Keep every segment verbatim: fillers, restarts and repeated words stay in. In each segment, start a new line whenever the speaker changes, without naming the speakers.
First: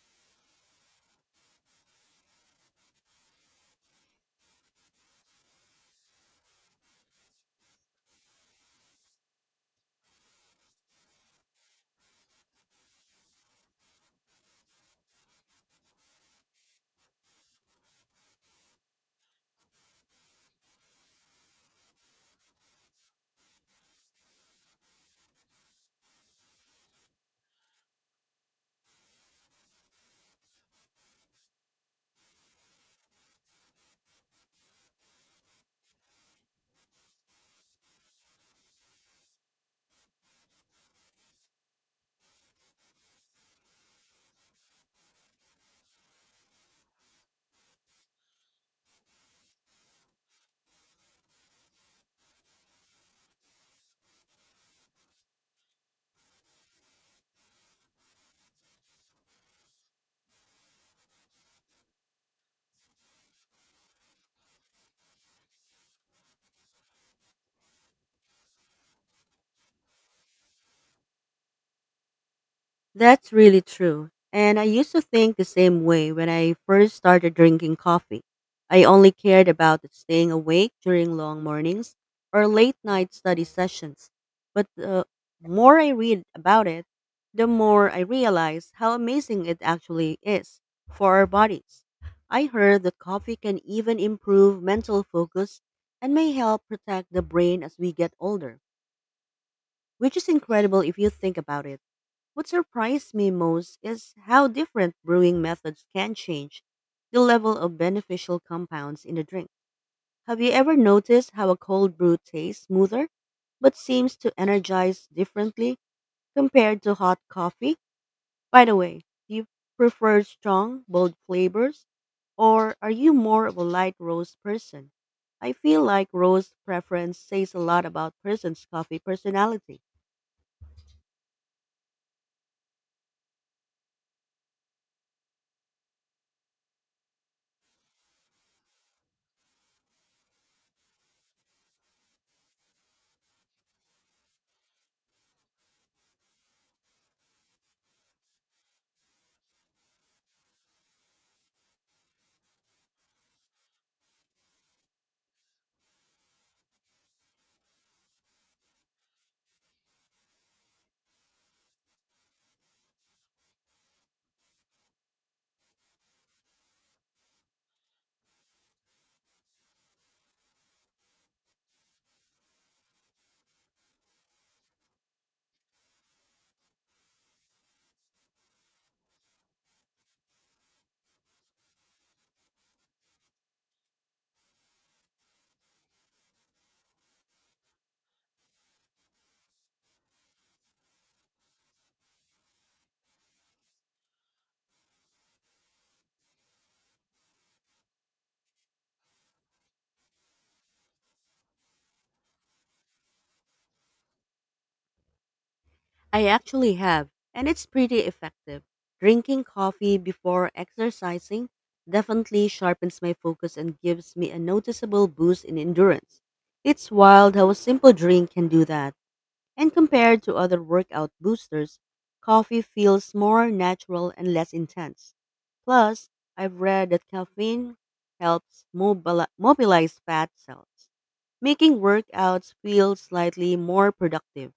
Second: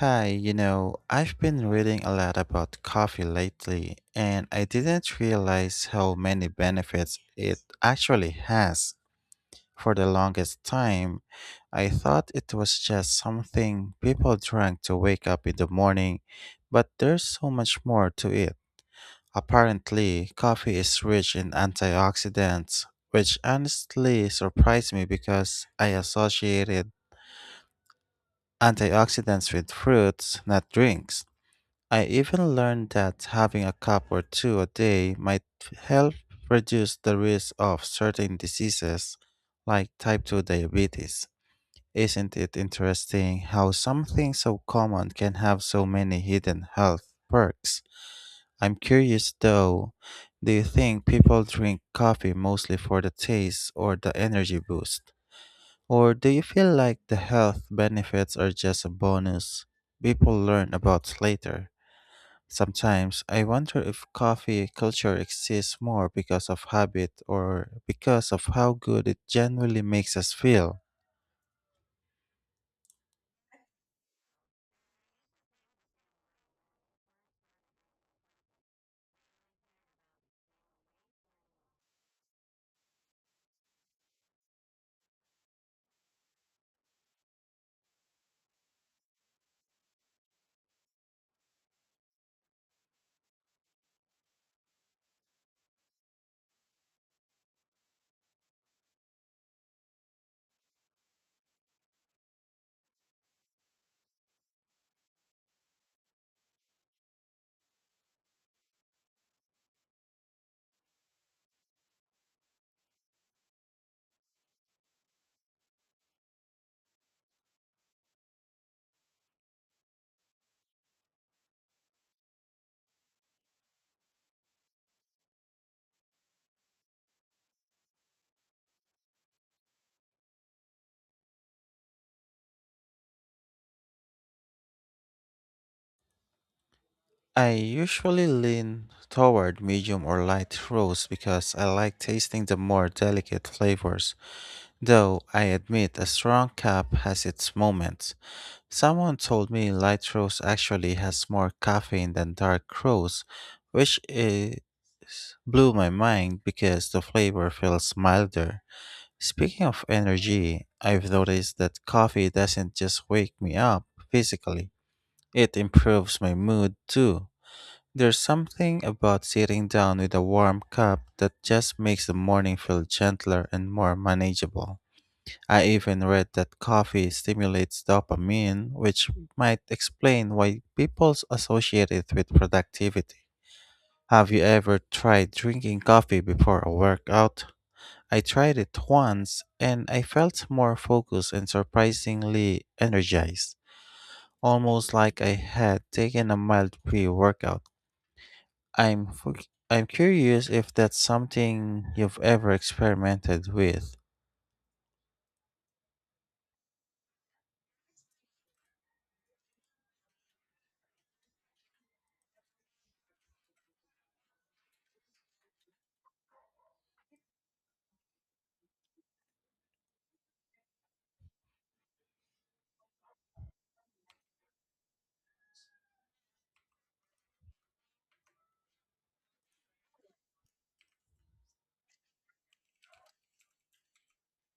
Hi, you know, I've been reading a lot about coffee lately, and I didn't realize how many benefits it actually has. For the longest time, I thought it was just something people drank to wake up in the morning, but there's so much more to it. Apparently, coffee is rich in antioxidants, which honestly surprised me because I associated antioxidants with fruits, not drinks. I even learned that having a cup or two a day might help reduce the risk of certain diseases like type two diabetes. Isn't it interesting how something so common can have so many hidden health perks? I'm curious though, do you think people drink coffee mostly for the taste or the energy boost? Or do you feel like the health benefits are just a bonus people learn about later? Sometimes I wonder if coffee culture exists more because of habit or because of how good it genuinely makes us feel.
That's really true. And I used to think the same way when I first started drinking coffee. I only cared about staying awake during long mornings or late night study sessions. But the more I read about it, the more I realize how amazing it actually is for our bodies. I heard that coffee can even improve mental focus and may help protect the brain as we get older which is incredible if you think about it. What surprised me most is how different brewing methods can change the level of beneficial compounds in a drink. Have you ever noticed how a cold brew tastes smoother but seems to energize differently compared to hot coffee? By the way, do you prefer strong, bold flavors or are you more of a light roast person? I feel like roast preference says a lot about person's coffee personality.
I usually lean toward medium or light roast because I like tasting the more delicate flavors, though I admit a strong cup has its moments. Someone told me light roast actually has more caffeine than dark roast, which is blew my mind because the flavor feels milder. Speaking of energy, I've noticed that coffee doesn't just wake me up physically, it improves my mood too. There's something about sitting down with a warm cup that just makes the morning feel gentler and more manageable. I even read that coffee stimulates dopamine, which might explain why people associate it with productivity. Have you ever tried drinking coffee before a workout? I tried it once and I felt more focused and surprisingly energized, almost like I had taken a mild pre-workout. I'm fu- I'm curious if that's something you've ever experimented with.
I actually have, and it's pretty effective. Drinking coffee before exercising definitely sharpens my focus and gives me a noticeable boost in endurance. It's wild how a simple drink can do that. And compared to other workout boosters, coffee feels more natural and less intense. Plus, I've read that caffeine helps mobili- mobilize fat cells, making workouts feel slightly more productive.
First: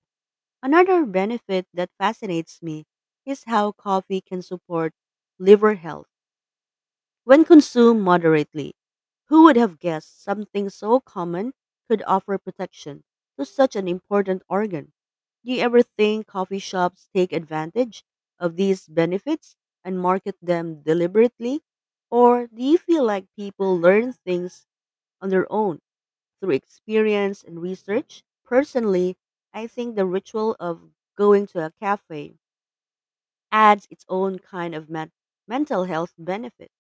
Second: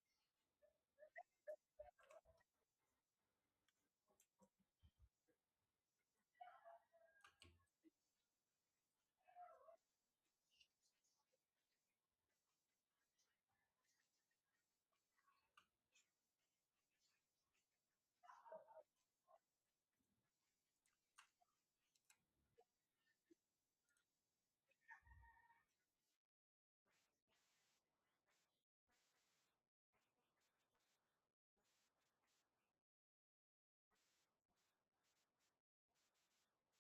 Another benefit that fascinates me is how coffee can support liver health when consumed moderately. Who would have guessed something so common could offer protection to such an important organ? Do you ever think coffee shops take advantage of these benefits and market them deliberately? Or do you feel like people learn things on their own, through experience and research? Personally, I think the ritual of going to a cafe adds its own kind of men- mental health benefit.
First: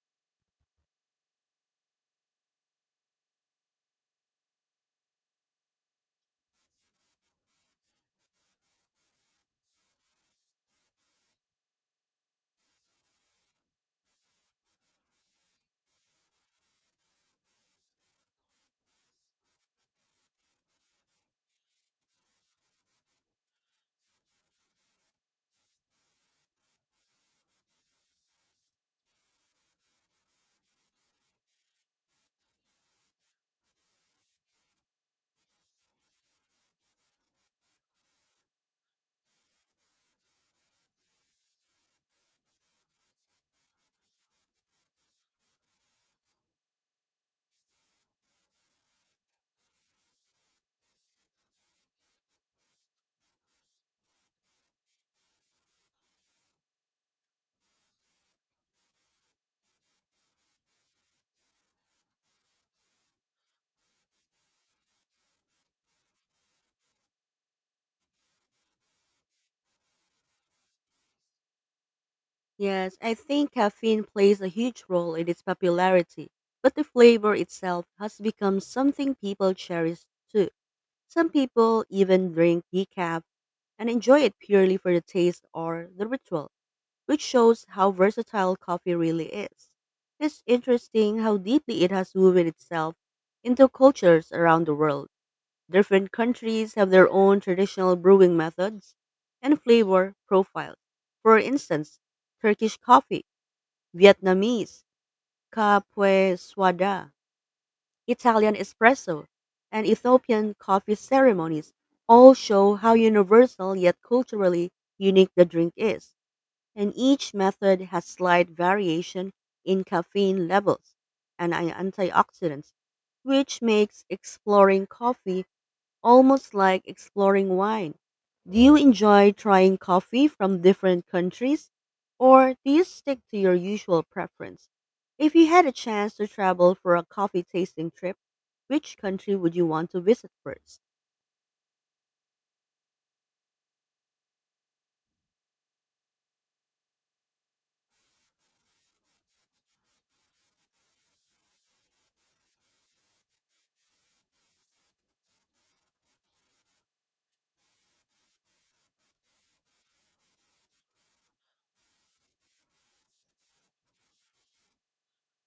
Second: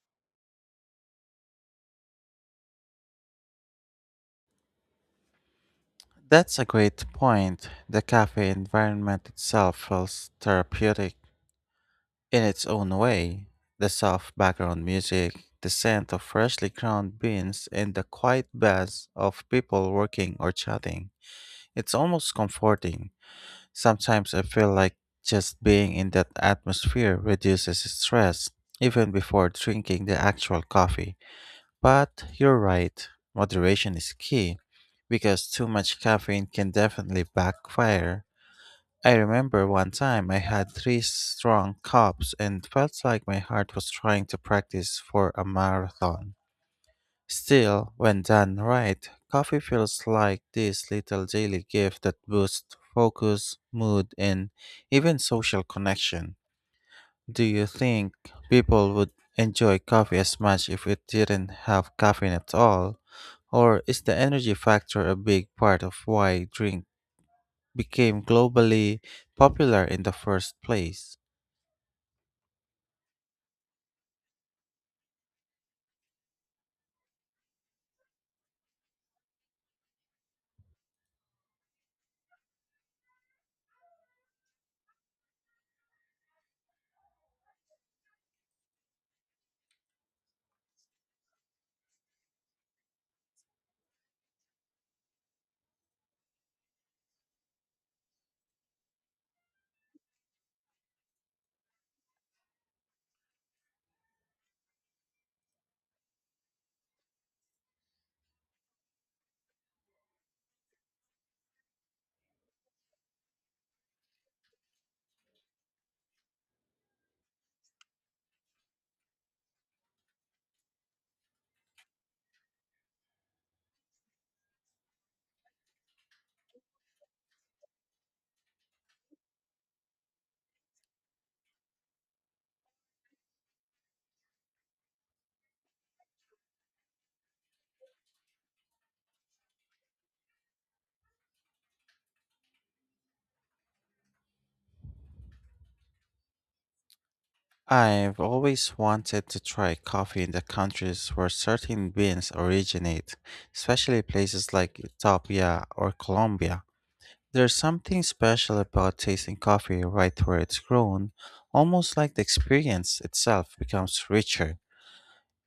That's a great point. The cafe environment itself feels therapeutic in its own way. The soft background music, the scent of freshly ground beans, and the quiet buzz of people working or chatting. It's almost comforting. Sometimes I feel like just being in that atmosphere reduces stress, even before drinking the actual coffee. But you're right, moderation is key, because too much caffeine can definitely backfire. I remember one time I had three strong cups and felt like my heart was trying to practice for a marathon. Still, when done right, coffee feels like this little daily gift that boosts focus, mood, and even social connection. Do you think people would enjoy coffee as much if it didn't have caffeine at all? Or is the energy factor a big part of why drink became globally popular in the first place?
Yes, I think caffeine plays a huge role in its popularity, but the flavor itself has become something people cherish too. Some people even drink decaf and enjoy it purely for the taste or the ritual, which shows how versatile coffee really is. It's interesting how deeply it has woven itself into cultures around the world. Different countries have their own traditional brewing methods and flavor profiles. For instance, Turkish coffee, Vietnamese, Capwe Swada, Italian espresso, and Ethiopian coffee ceremonies all show how universal yet culturally unique the drink is and each method has slight variation in caffeine levels and an- antioxidants, which makes exploring coffee almost like exploring wine. Do you enjoy trying coffee from different countries, or do you stick to your usual preference? If you had a chance to travel for a coffee tasting trip, which country would you want to visit first?
I've always wanted to try coffee in the countries where certain beans originate, especially places like Ethiopia or Colombia. There's something special about tasting coffee right where it's grown, almost like the experience itself becomes richer.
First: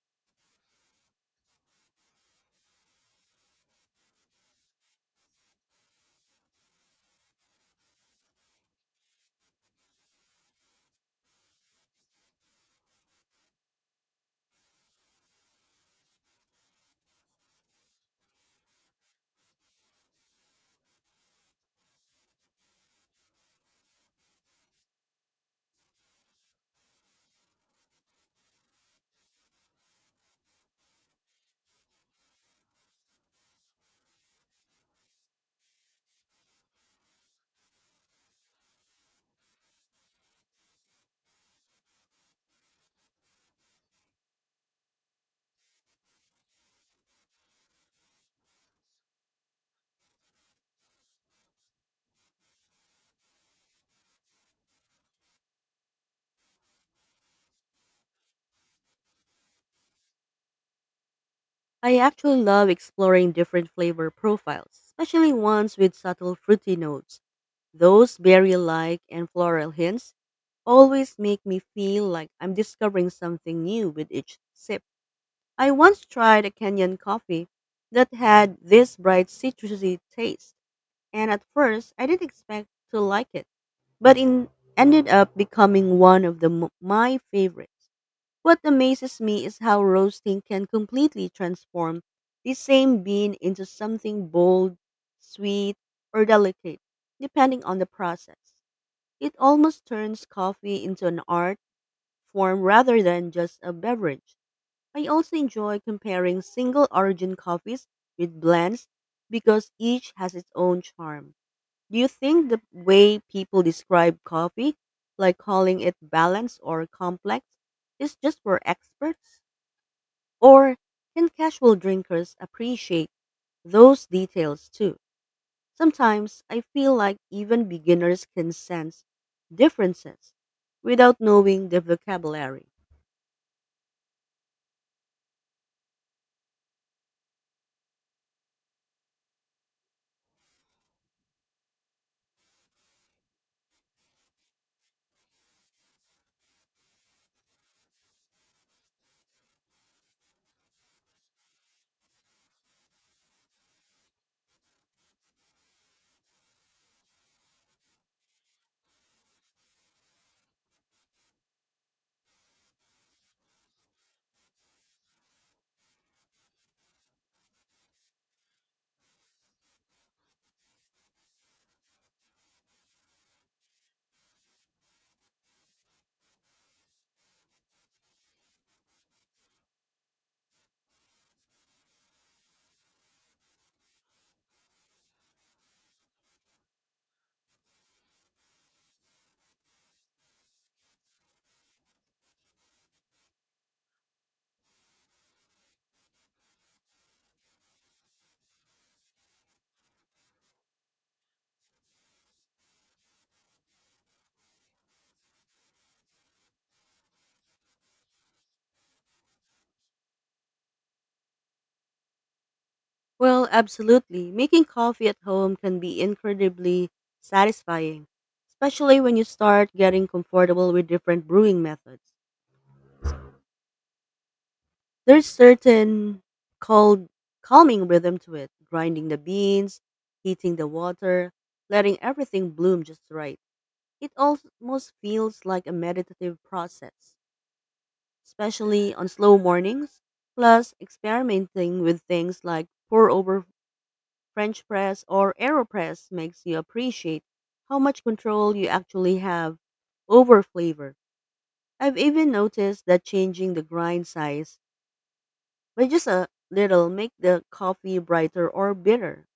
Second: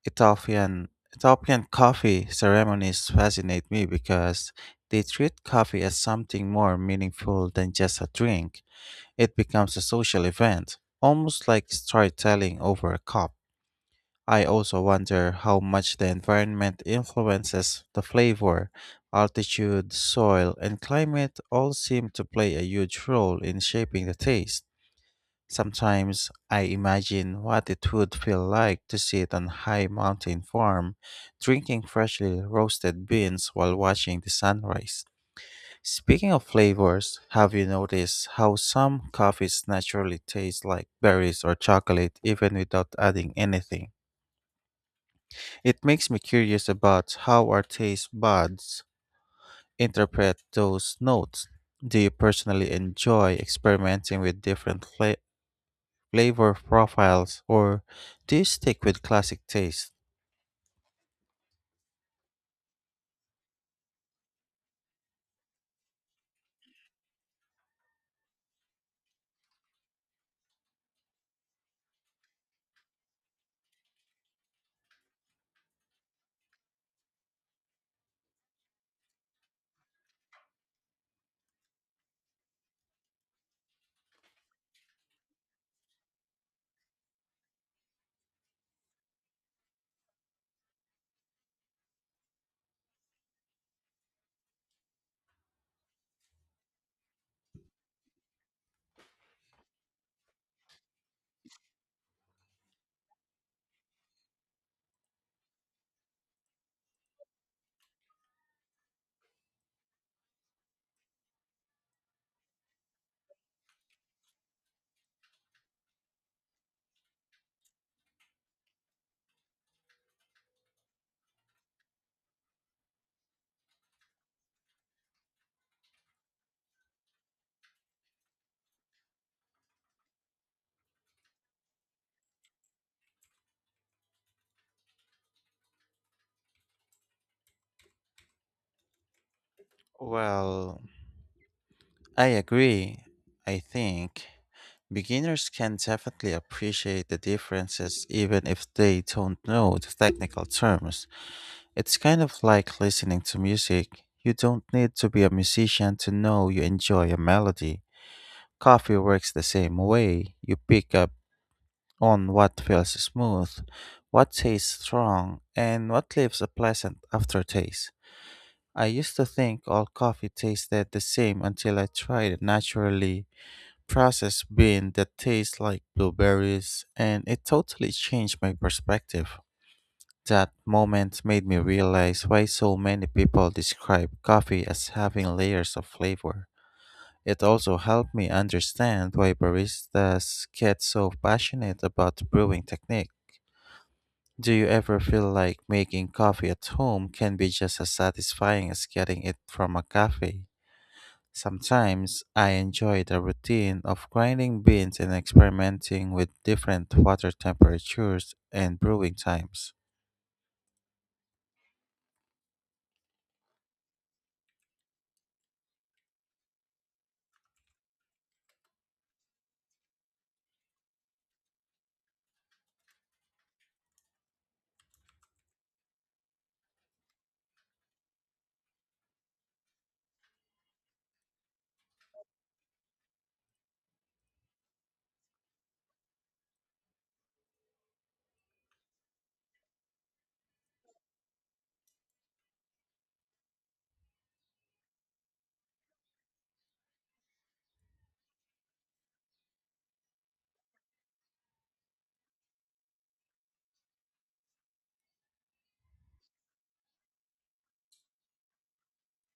Ethiopian Ethiopian coffee ceremonies fascinate me because they treat coffee as something more meaningful than just a drink. It becomes a social event, almost like storytelling over a cup. I also wonder how much the environment influences the flavor. Altitude, soil, and climate all seem to play a huge role in shaping the taste. Sometimes I imagine what it would feel like to sit on a high mountain farm, drinking freshly roasted beans while watching the sunrise. Speaking of flavors, have you noticed how some coffees naturally taste like berries or chocolate even without adding anything? It makes me curious about how our taste buds interpret those notes. Do you personally enjoy experimenting with different fla- flavor profiles, or do you stick with classic taste?
I actually love exploring different flavor profiles, especially ones with subtle fruity notes. Those berry-like and floral hints always make me feel like I'm discovering something new with each sip. I once tried a Kenyan coffee that had this bright citrusy taste, and at first I didn't expect to like it, but it ended up becoming one of the m- my favorites. What amazes me is how roasting can completely transform the same bean into something bold, sweet, or delicate, depending on the process. It almost turns coffee into an art form rather than just a beverage. I also enjoy comparing single origin coffees with blends because each has its own charm. Do you think the way people describe coffee, like calling it balanced or complex, is just for experts? Or can casual drinkers appreciate those details too? Sometimes I feel like even beginners can sense differences without knowing the vocabulary.
Well, I agree. I think beginners can definitely appreciate the differences even if they don't know the technical terms. It's kind of like listening to music. You don't need to be a musician to know you enjoy a melody. Coffee works the same way. You pick up on what feels smooth, what tastes strong, and what leaves a pleasant aftertaste. I used to think all coffee tasted the same until I tried a naturally processed bean that tastes like blueberries, and it totally changed my perspective. That moment made me realize why so many people describe coffee as having layers of flavor. It also helped me understand why baristas get so passionate about brewing technique. Do you ever feel like making coffee at home can be just as satisfying as getting it from a cafe? Sometimes I enjoy the routine of grinding beans and experimenting with different water temperatures and brewing times.
Well, absolutely. Making coffee at home can be incredibly satisfying, especially when you start getting comfortable with different brewing methods. There's certain cold calming rhythm to it, grinding the beans, heating the water, letting everything bloom just right. It almost feels like a meditative process, especially on slow mornings. Plus, experimenting with things like pour over French press or AeroPress makes you appreciate how much control you actually have over flavor. I've even noticed that changing the grind size by just a little make the coffee brighter or bitter,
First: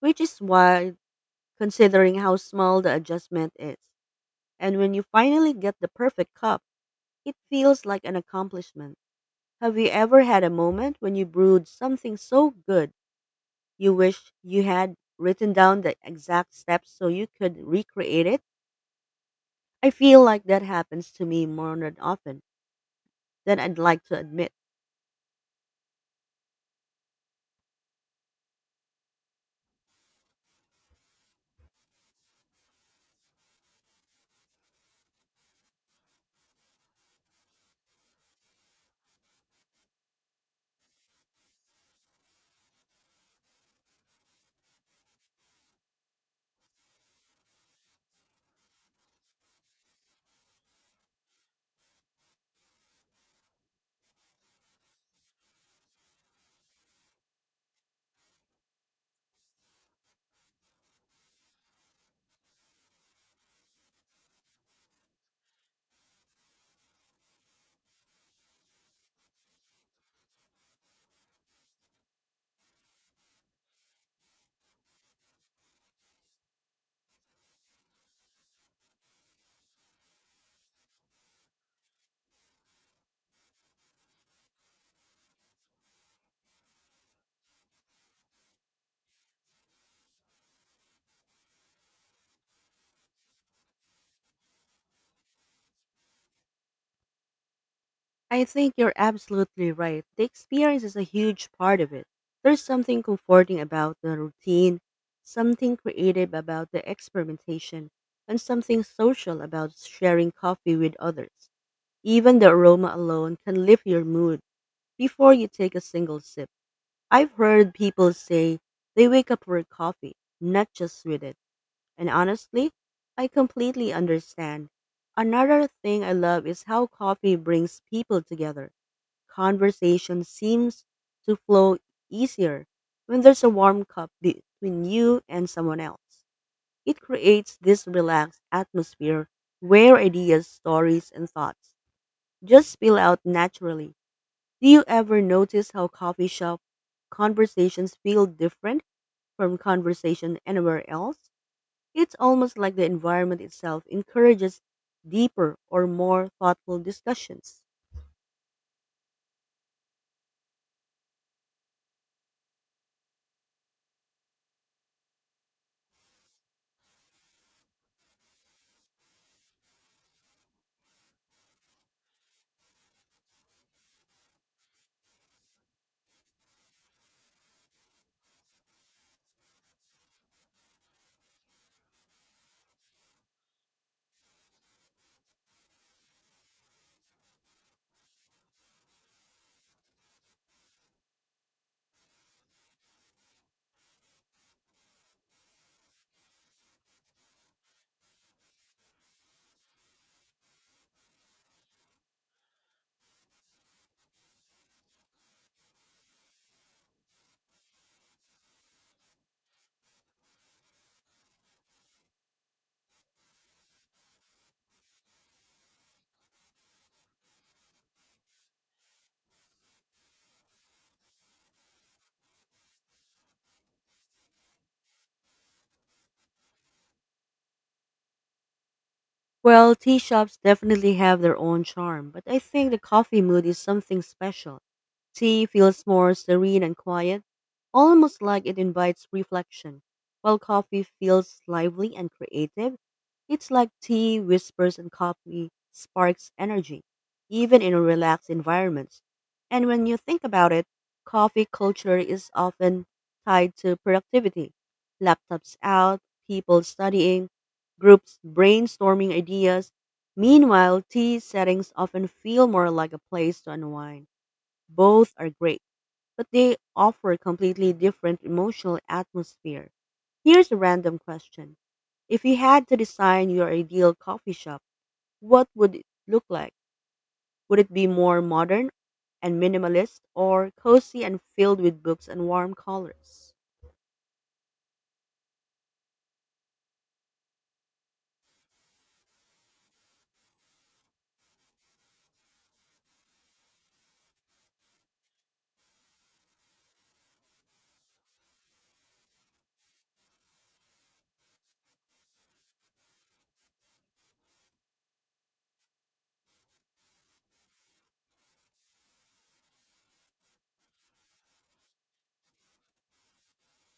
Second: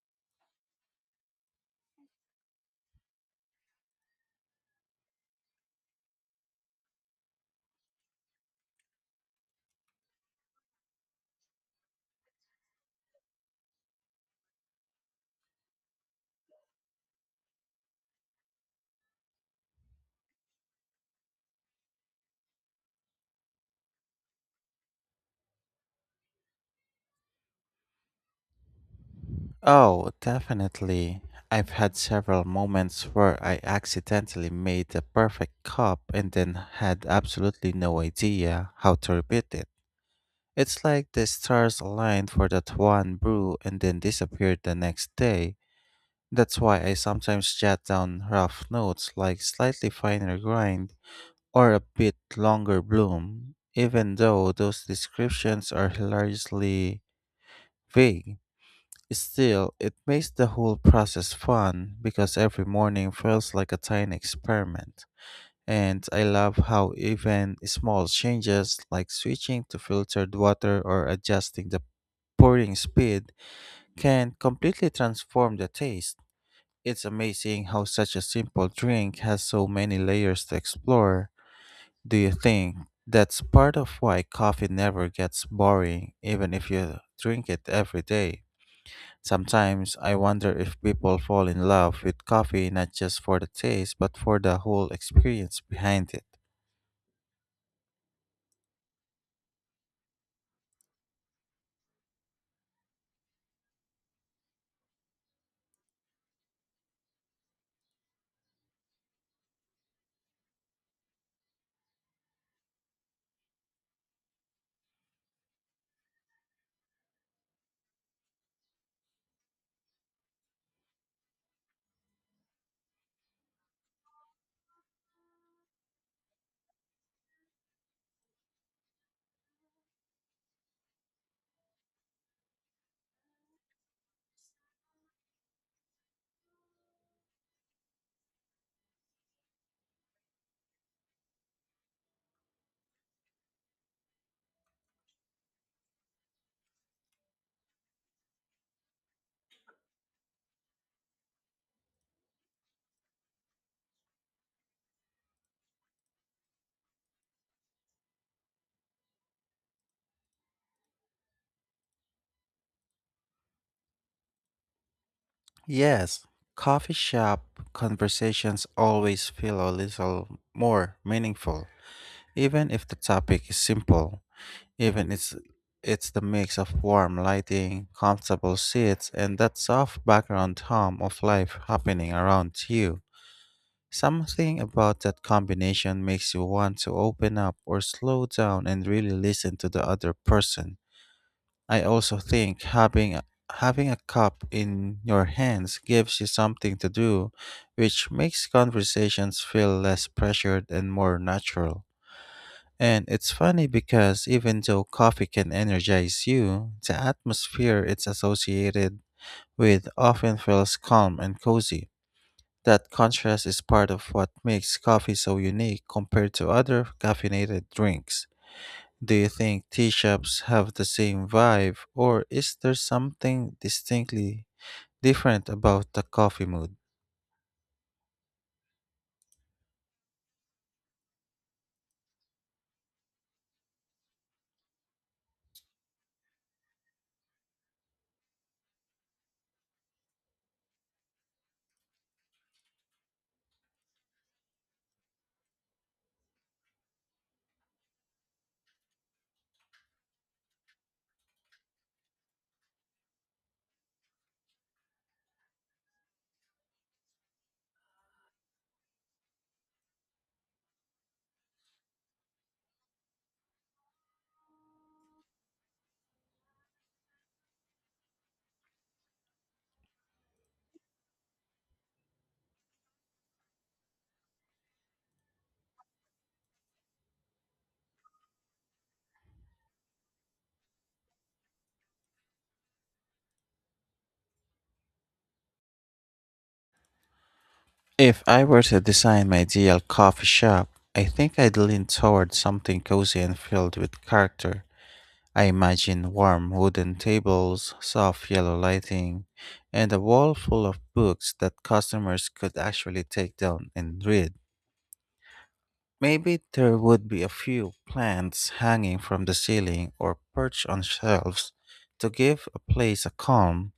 which is wild considering how small the adjustment is. And when you finally get the perfect cup, it feels like an accomplishment. Have you ever had a moment when you brewed something so good you wish you had written down the exact steps so you could recreate it? I feel like that happens to me more than often than I'd like to admit.
Oh, definitely. I've had several moments where I accidentally made the perfect cup and then had absolutely no idea how to repeat it. It's like the stars aligned for that one brew and then disappeared the next day. That's why I sometimes jot down rough notes like slightly finer grind or a bit longer bloom, even though those descriptions are hilariously vague. Still, it makes the whole process fun because every morning feels like a tiny experiment. And I love how even small changes like switching to filtered water or adjusting the pouring speed can completely transform the taste. It's amazing how such a simple drink has so many layers to explore. Do you think that's part of why coffee never gets boring, even if you drink it every day? Sometimes I wonder if people fall in love with coffee not just for the taste but for the whole experience behind it.
I think you're absolutely right. The experience is a huge part of it. There's something comforting about the routine, something creative about the experimentation, and something social about sharing coffee with others. Even the aroma alone can lift your mood before you take a single sip. I've heard people say they wake up for coffee, not just with it. And honestly, I completely understand. Another thing I love is how coffee brings people together. Conversation seems to flow easier when there's a warm cup between you and someone else. It creates this relaxed atmosphere where ideas, stories, and thoughts just spill out naturally. Do you ever notice how coffee shop conversations feel different from conversation anywhere else? It's almost like the environment itself encourages deeper or more thoughtful discussions.
Yes, coffee shop conversations always feel a little more meaningful, even if the topic is simple. Even it's it's the mix of warm lighting, comfortable seats, and that soft background hum of life happening around you. Something about that combination makes you want to open up or slow down and really listen to the other person. I also think having a- having a cup in your hands gives you something to do, which makes conversations feel less pressured and more natural. And it's funny because even though coffee can energize you, the atmosphere it's associated with often feels calm and cozy. That contrast is part of what makes coffee so unique compared to other caffeinated drinks. Do you think tea shops have the same vibe, or is there something distinctly different about the coffee mood?
Well, tea shops definitely have their own charm, but I think the coffee mood is something special. Tea feels more serene and quiet, almost like it invites reflection, while coffee feels lively and creative. It's like tea whispers and coffee sparks energy, even in relaxed environments. And when you think about it, coffee culture is often tied to productivity. Laptops out, people studying, groups brainstorming ideas. Meanwhile, tea settings often feel more like a place to unwind. Both are great, but they offer completely different emotional atmosphere. Here's a random question. If you had to design your ideal coffee shop, what would it look like? Would it be more modern and minimalist or cozy and filled with books and warm colors?
If I were to design my ideal coffee shop, I think I'd lean toward something cozy and filled with character. I imagine warm wooden tables, soft yellow lighting, and a wall full of books that customers could actually take down and read. Maybe there would be a few plants hanging from the ceiling or perched on shelves to give a place a calm,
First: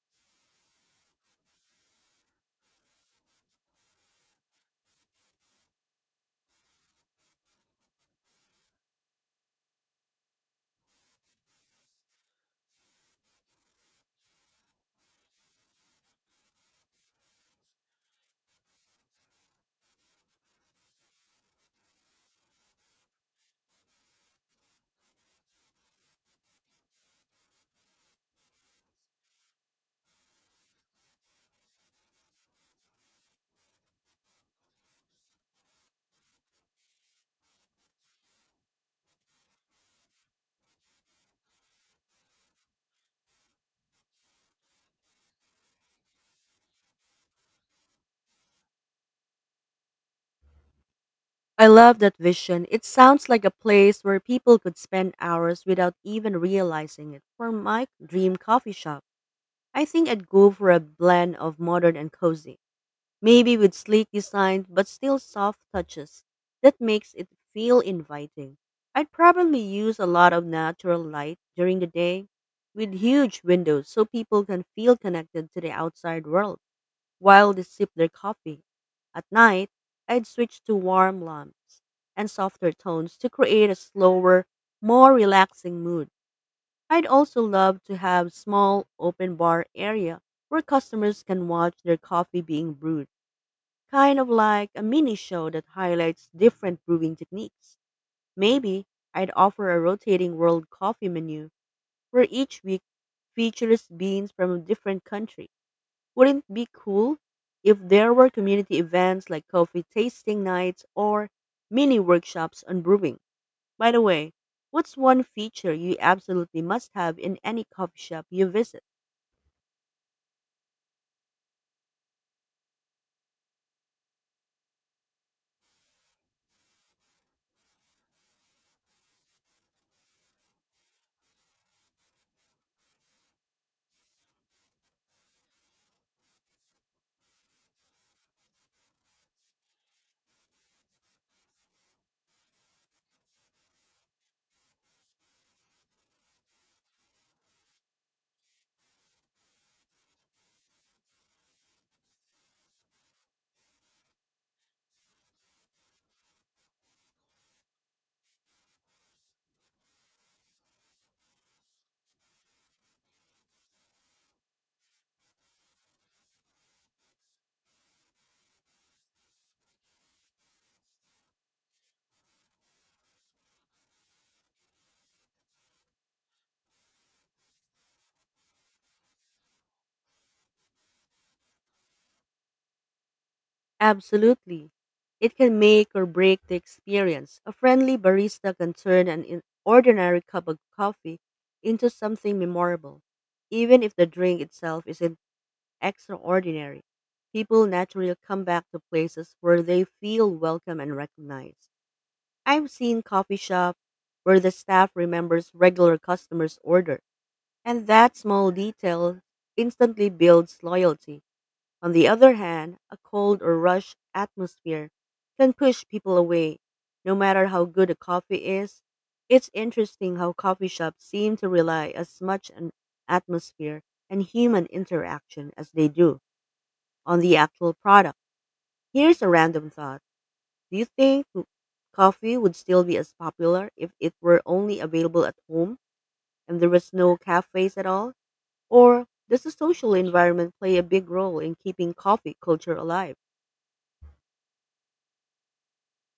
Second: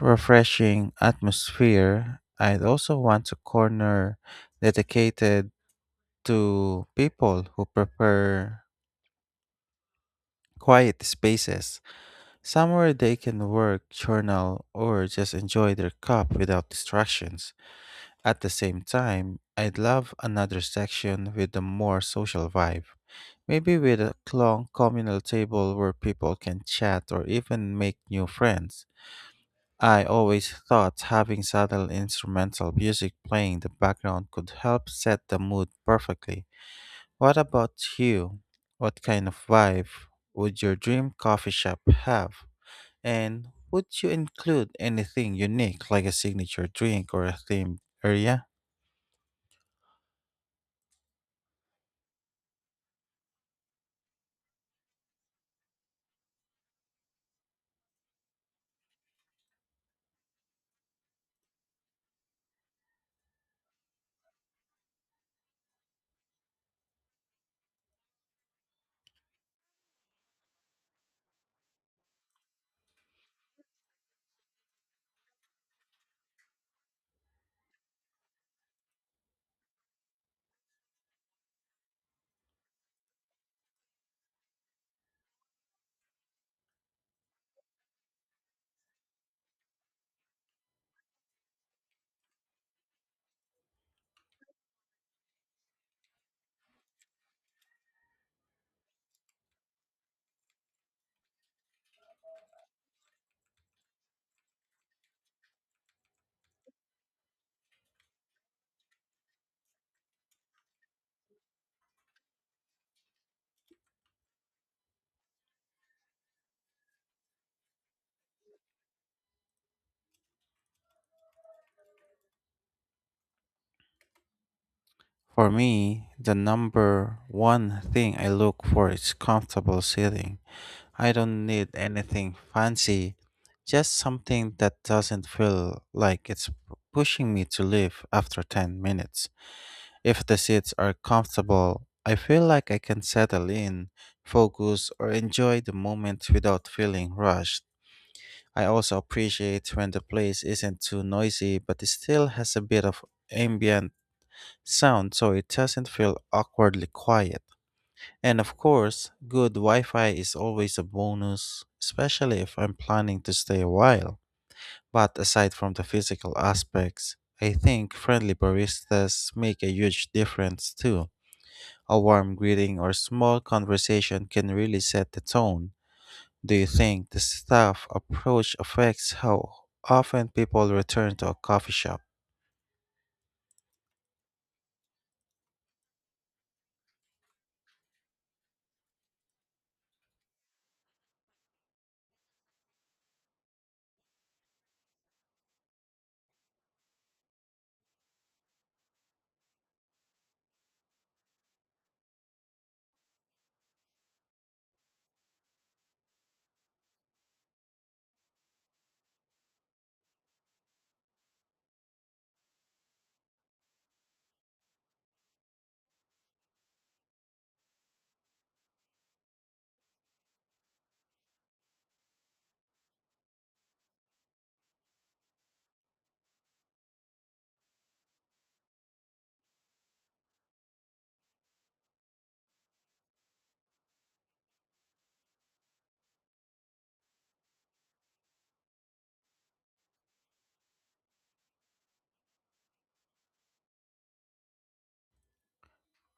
refreshing atmosphere. I'd also want a corner dedicated to people who prefer quiet spaces, somewhere they can work, journal, or just enjoy their cup without distractions. At the same time, I'd love another section with a more social vibe. Maybe with a long communal table where people can chat or even make new friends. I always thought having subtle instrumental music playing in the background could help set the mood perfectly. What about you? What kind of vibe would your dream coffee shop have? And would you include anything unique like a signature drink or a themed area?
I love that vision. It sounds like a place where people could spend hours without even realizing it. For my dream coffee shop, I think I'd go for a blend of modern and cozy, maybe with sleek designs but still soft touches that makes it feel inviting. I'd probably use a lot of natural light during the day with huge windows so people can feel connected to the outside world while they sip their coffee. At night, I'd switch to warm lamps and softer tones to create a slower, more relaxing mood. I'd also love to have small open bar area where customers can watch their coffee being brewed, kind of like a mini show that highlights different brewing techniques. Maybe I'd offer a rotating world coffee menu where each week features beans from a different country. Wouldn't it be cool if there were community events like coffee tasting nights or mini workshops on brewing? By the way, what's one feature you absolutely must have in any coffee shop you visit?
For me, the number one thing I look for is comfortable sitting. I don't need anything fancy, just something that doesn't feel like it's p- pushing me to leave after ten minutes. If the seats are comfortable, I feel like I can settle in, focus, or enjoy the moment without feeling rushed. I also appreciate when the place isn't too noisy but it still has a bit of ambient sound so it doesn't feel awkwardly quiet. And of course, good Wi Fi is always a bonus, especially if I'm planning to stay a while. But aside from the physical aspects, I think friendly baristas make a huge difference too. A warm greeting or small conversation can really set the tone. Do you think the staff approach affects how often people return to a coffee shop?
Absolutely. It can make or break the experience. A friendly barista can turn an in- ordinary cup of coffee into something memorable, even if the drink itself isn't extraordinary. People naturally come back to places where they feel welcome and recognized. I've seen coffee shops where the staff remembers regular customers' order, and that small detail instantly builds loyalty. On the other hand, a cold or rush atmosphere can push people away, no matter how good a coffee is. It's interesting how coffee shops seem to rely as much on atmosphere and human interaction as they do on the actual product. Here's a random thought. Do you think coffee would still be as popular if it were only available at home and there was no cafes at all? Or does the social environment play a big role in keeping coffee culture alive?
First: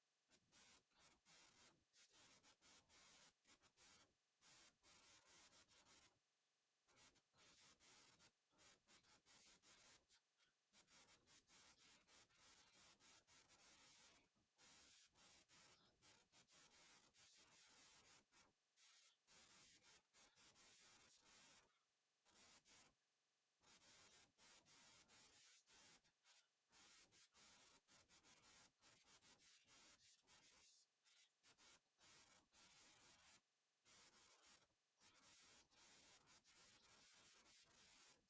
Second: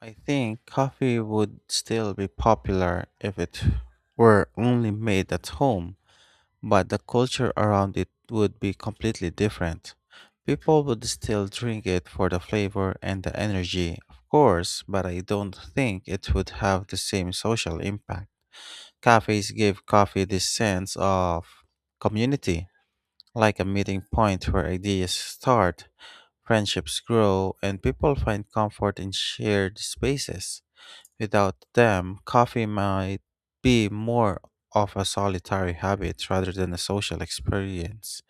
I think coffee would still be popular if it were only made at home, but the culture around it would be completely different. People would still drink it for the flavor and the energy, of course, but I don't think it would have the same social impact. Cafes give coffee this sense of community, like a meeting point where ideas start, friendships grow, and people find comfort in shared spaces. Without them, coffee might be more of a solitary habit rather than a social experience.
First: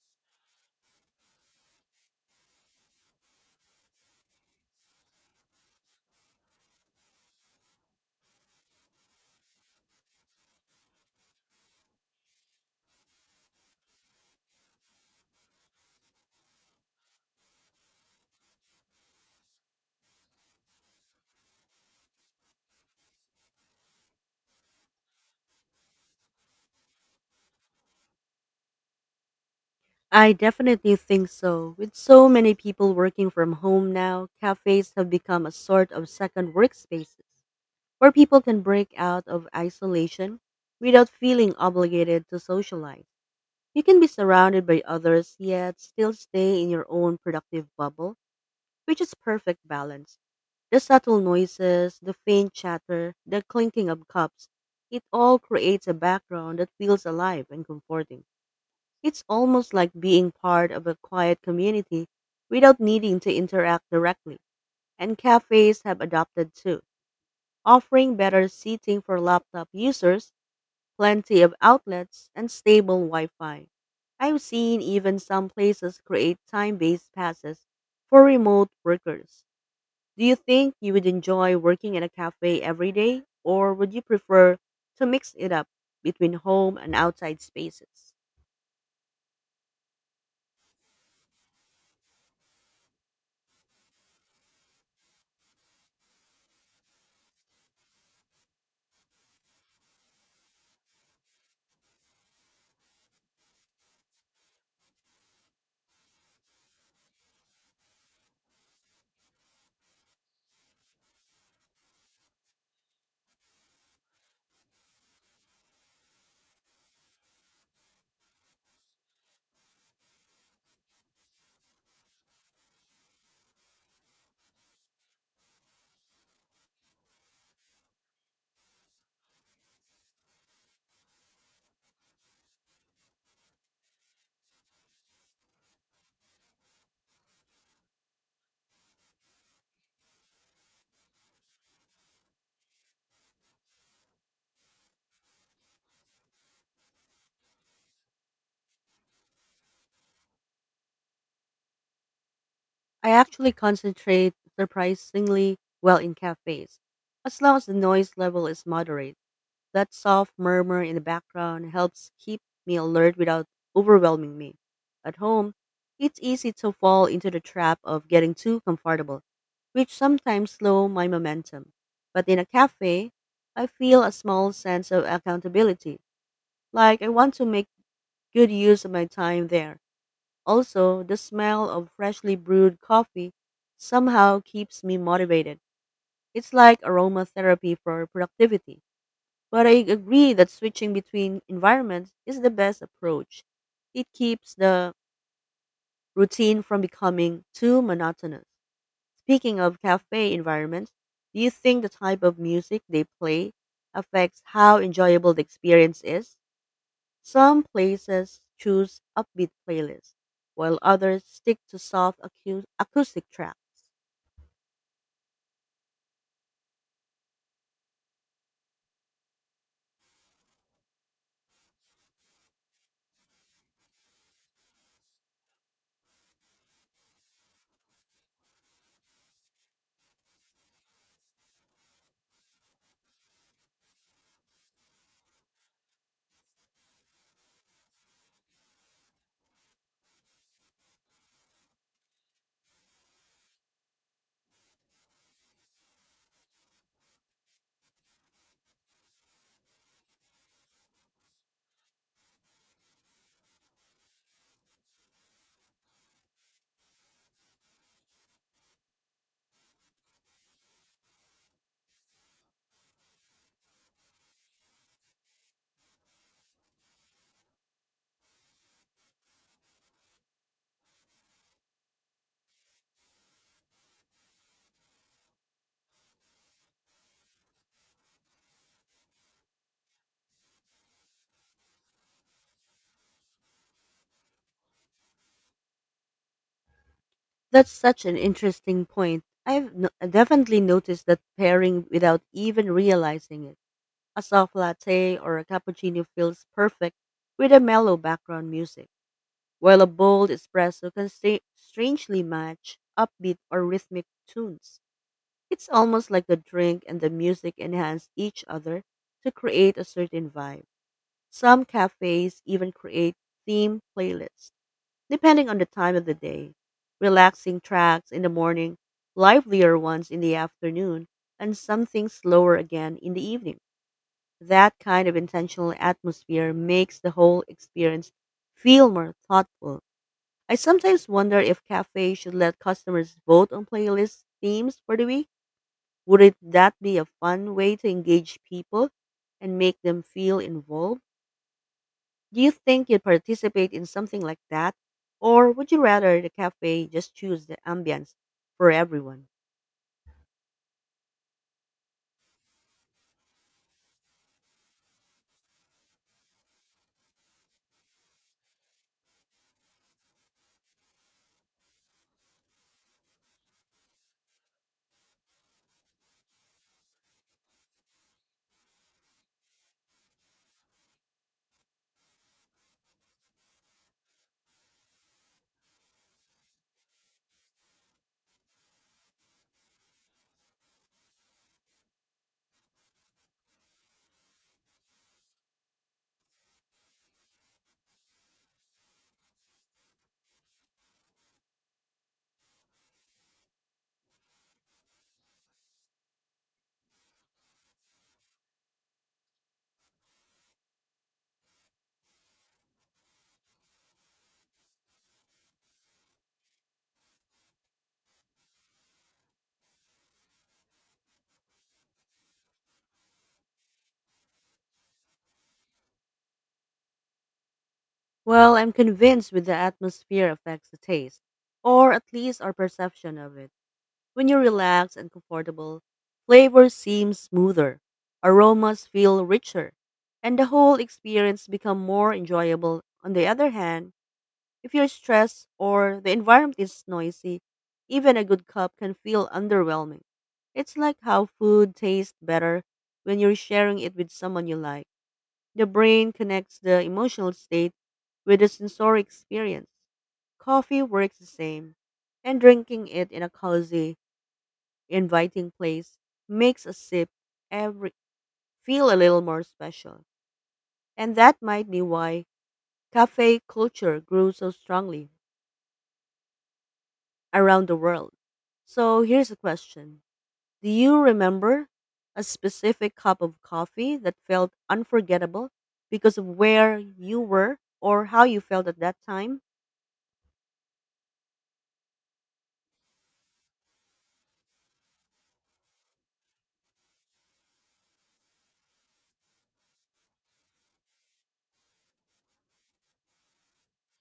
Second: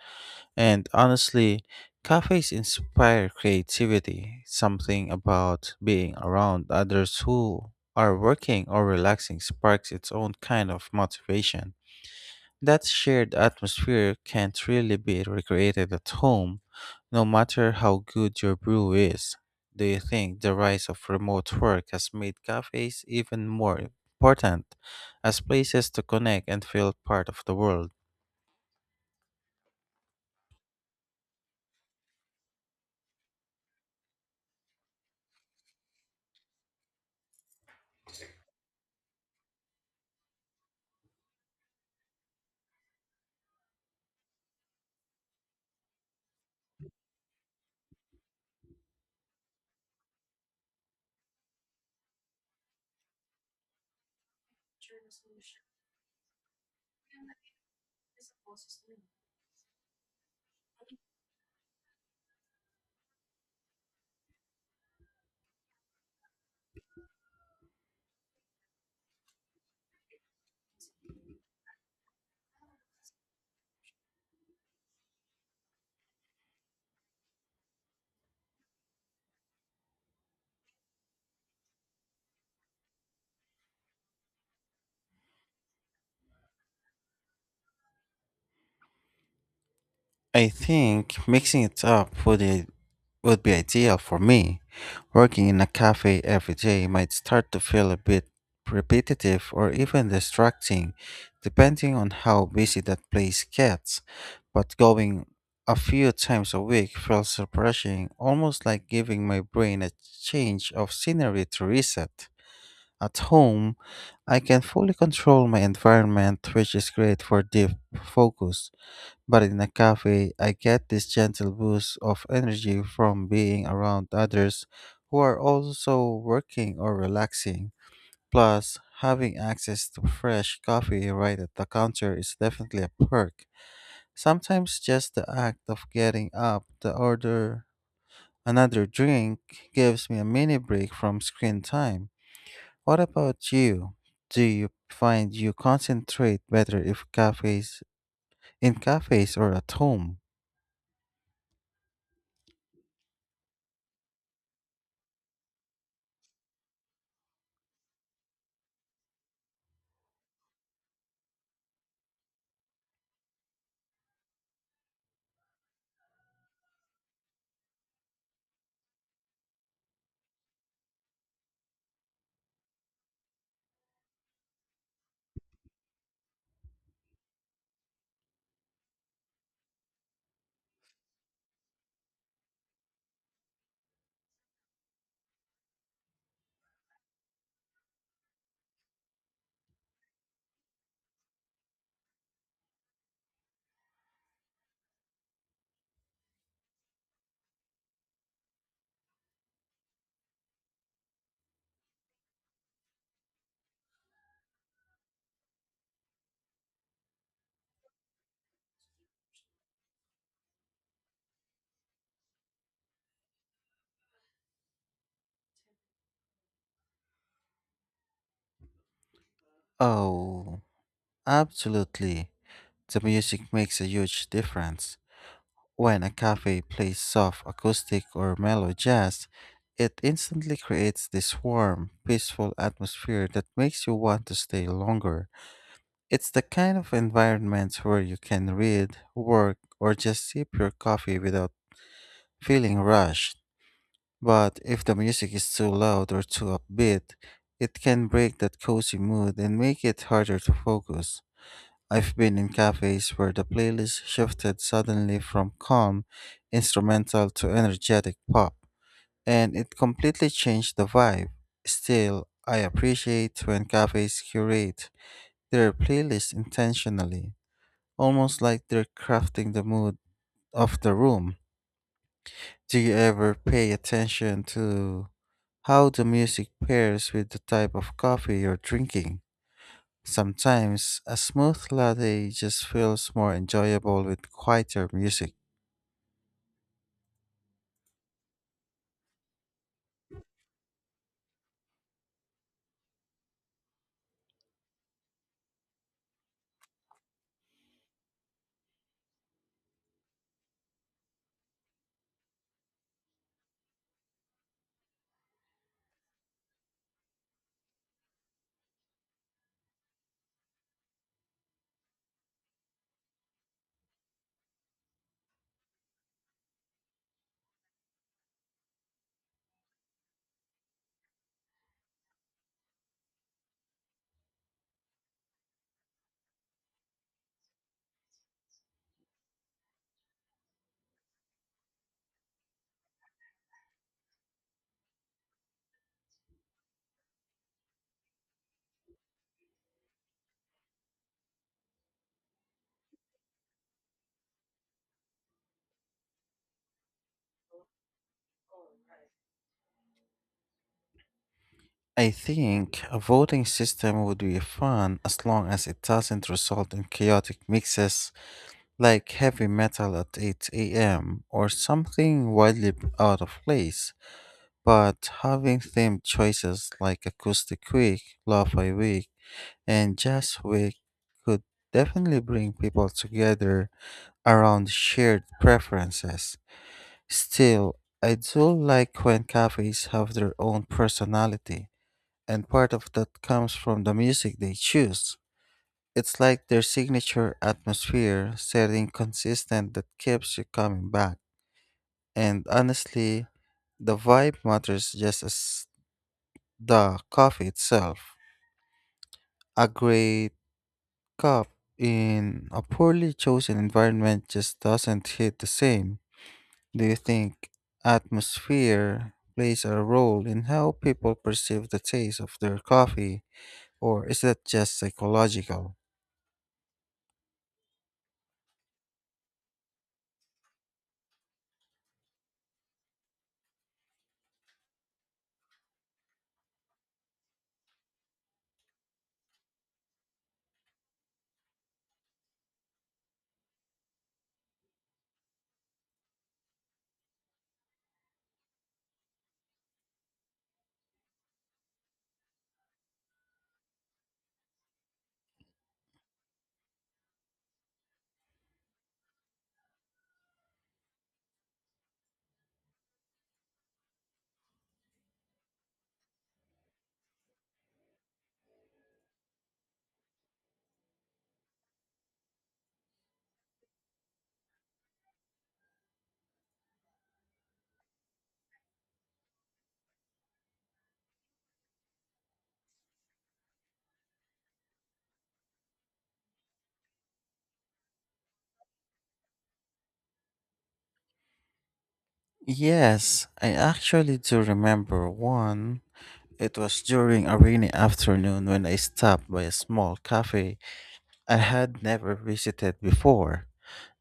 And honestly, cafes inspire creativity, something about being around others who are working or relaxing sparks its own kind of motivation. That shared atmosphere can't really be recreated at home, no matter how good your brew is. Do you think the rise of remote work has made cafes even more important as places to connect and feel part of the world?
I definitely think so. With so many people working from home now, cafes have become a sort of second workspaces where people can break out of isolation without feeling obligated to socialize. You can be surrounded by others yet still stay in your own productive bubble, which is perfect balance. The subtle noises, the faint chatter, the clinking of cups, it all creates a background that feels alive and comforting. It's almost like being part of a quiet community without needing to interact directly. And cafes have adopted too, offering better seating for laptop users plenty of outlets, and stable Wi Fi. I've seen even some places create time based passes for remote workers. Do you think you would enjoy working in a cafe every day, or would you prefer to mix it up between home and outside spaces?
I think mixing it up with a would be ideal for me. Working in a cafe every day might start to feel a bit repetitive or even distracting, depending on how busy that place gets. But going a few times a week feels refreshing, almost like giving my brain a change of scenery to reset. At home, I can fully control my environment, which is great for deep focus. But in a cafe, I get this gentle boost of energy from being around others who are also working or relaxing. Plus, having access to fresh coffee right at the counter is definitely a perk. Sometimes just the act of getting up to order another drink gives me a mini break from screen time. What about you? Do you find you concentrate better if cafes in cafes or at home?
I actually concentrate surprisingly well in cafes, as long as the noise level is moderate. That soft murmur in the background helps keep me alert without overwhelming me. At home, it's easy to fall into the trap of getting too comfortable, which sometimes slow my momentum. But in a cafe, I feel a small sense of accountability, like I want to make good use of my time there. Also, the smell of freshly brewed coffee somehow keeps me motivated. It's like aromatherapy for productivity. But I agree that switching between environments is the best approach. It keeps the routine from becoming too monotonous. Speaking of cafe environments, do you think the type of music they play affects how enjoyable the experience is? Some places choose upbeat playlists, while others stick to soft acu- acoustic tracks.
Oh. Absolutely. The music makes a huge difference. When a cafe plays soft acoustic or mellow jazz, it instantly creates this warm, peaceful atmosphere that makes you want to stay longer. It's the kind of environment where you can read, work, or just sip your coffee without feeling rushed. But if the music is too loud or too upbeat, it can break that cozy mood and make it harder to focus. I've been in cafes where the playlist shifted suddenly from calm instrumental to energetic pop, and it completely changed the vibe. Still, I appreciate when cafes curate their playlist intentionally, almost like they're crafting the mood of the room. Do you ever pay attention to how the music pairs with the type of coffee you're drinking? Sometimes a smooth latte just feels more enjoyable with quieter music.
That's such an interesting point. I've no- definitely noticed that pairing without even realizing it. A soft latte or a cappuccino feels perfect with a mellow background music, while a bold espresso can sta- strangely match upbeat or rhythmic tunes. It's almost like the drink and the music enhance each other to create a certain vibe. Some cafes even create theme playlists, depending on the time of the day. Relaxing tracks in the morning, livelier ones in the afternoon, and something slower again in the evening. That kind of intentional atmosphere makes the whole experience feel more thoughtful. I sometimes wonder if cafes should let customers vote on playlist themes for the week. Wouldn't that be a fun way to engage people and make them feel involved? Do you think you'd participate in something like that? Or would you rather the cafe just choose the ambience for everyone?
I think a voting system would be fun as long as it doesn't result in chaotic mixes like heavy metal at eight a m or something wildly out of place. But having themed choices like Acoustic Week, Lo-Fi Week, and Jazz Week could definitely bring people together around shared preferences. Still, I do like when cafes have their own personality, and part of that comes from the music they choose. It's like their signature atmosphere, setting consistent that keeps you coming back. And honestly, the vibe matters just as the coffee itself. A great cup in a poorly chosen environment just doesn't hit the same. Do you think atmosphere plays a role in how people perceive the taste of their coffee, or is that just psychological?
Well, I'm convinced with the atmosphere affects the taste, or at least our perception of it. When you're relaxed and comfortable, flavor seems smoother, aromas feel richer, and the whole experience becomes more enjoyable. On the other hand, if you're stressed or the environment is noisy, even a good cup can feel underwhelming. It's like how food tastes better when you're sharing it with someone you like. The brain connects the emotional state with the sensory experience. Coffee works the same, and drinking it in a cozy, inviting place makes a sip every feel a little more special. And that might be why cafe culture grew so strongly around the world. So here's a question. Do you remember a specific cup of coffee that felt unforgettable because of where you were or how you felt at that time?
Yes, I actually do remember one. It was during a rainy afternoon when I stopped by a small cafe I had never visited before.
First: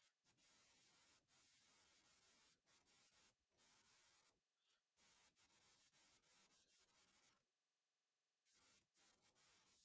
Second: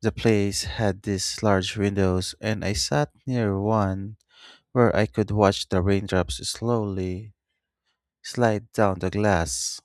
The place had these large windows, and I sat near one where I could watch the raindrops slowly slide down the glass.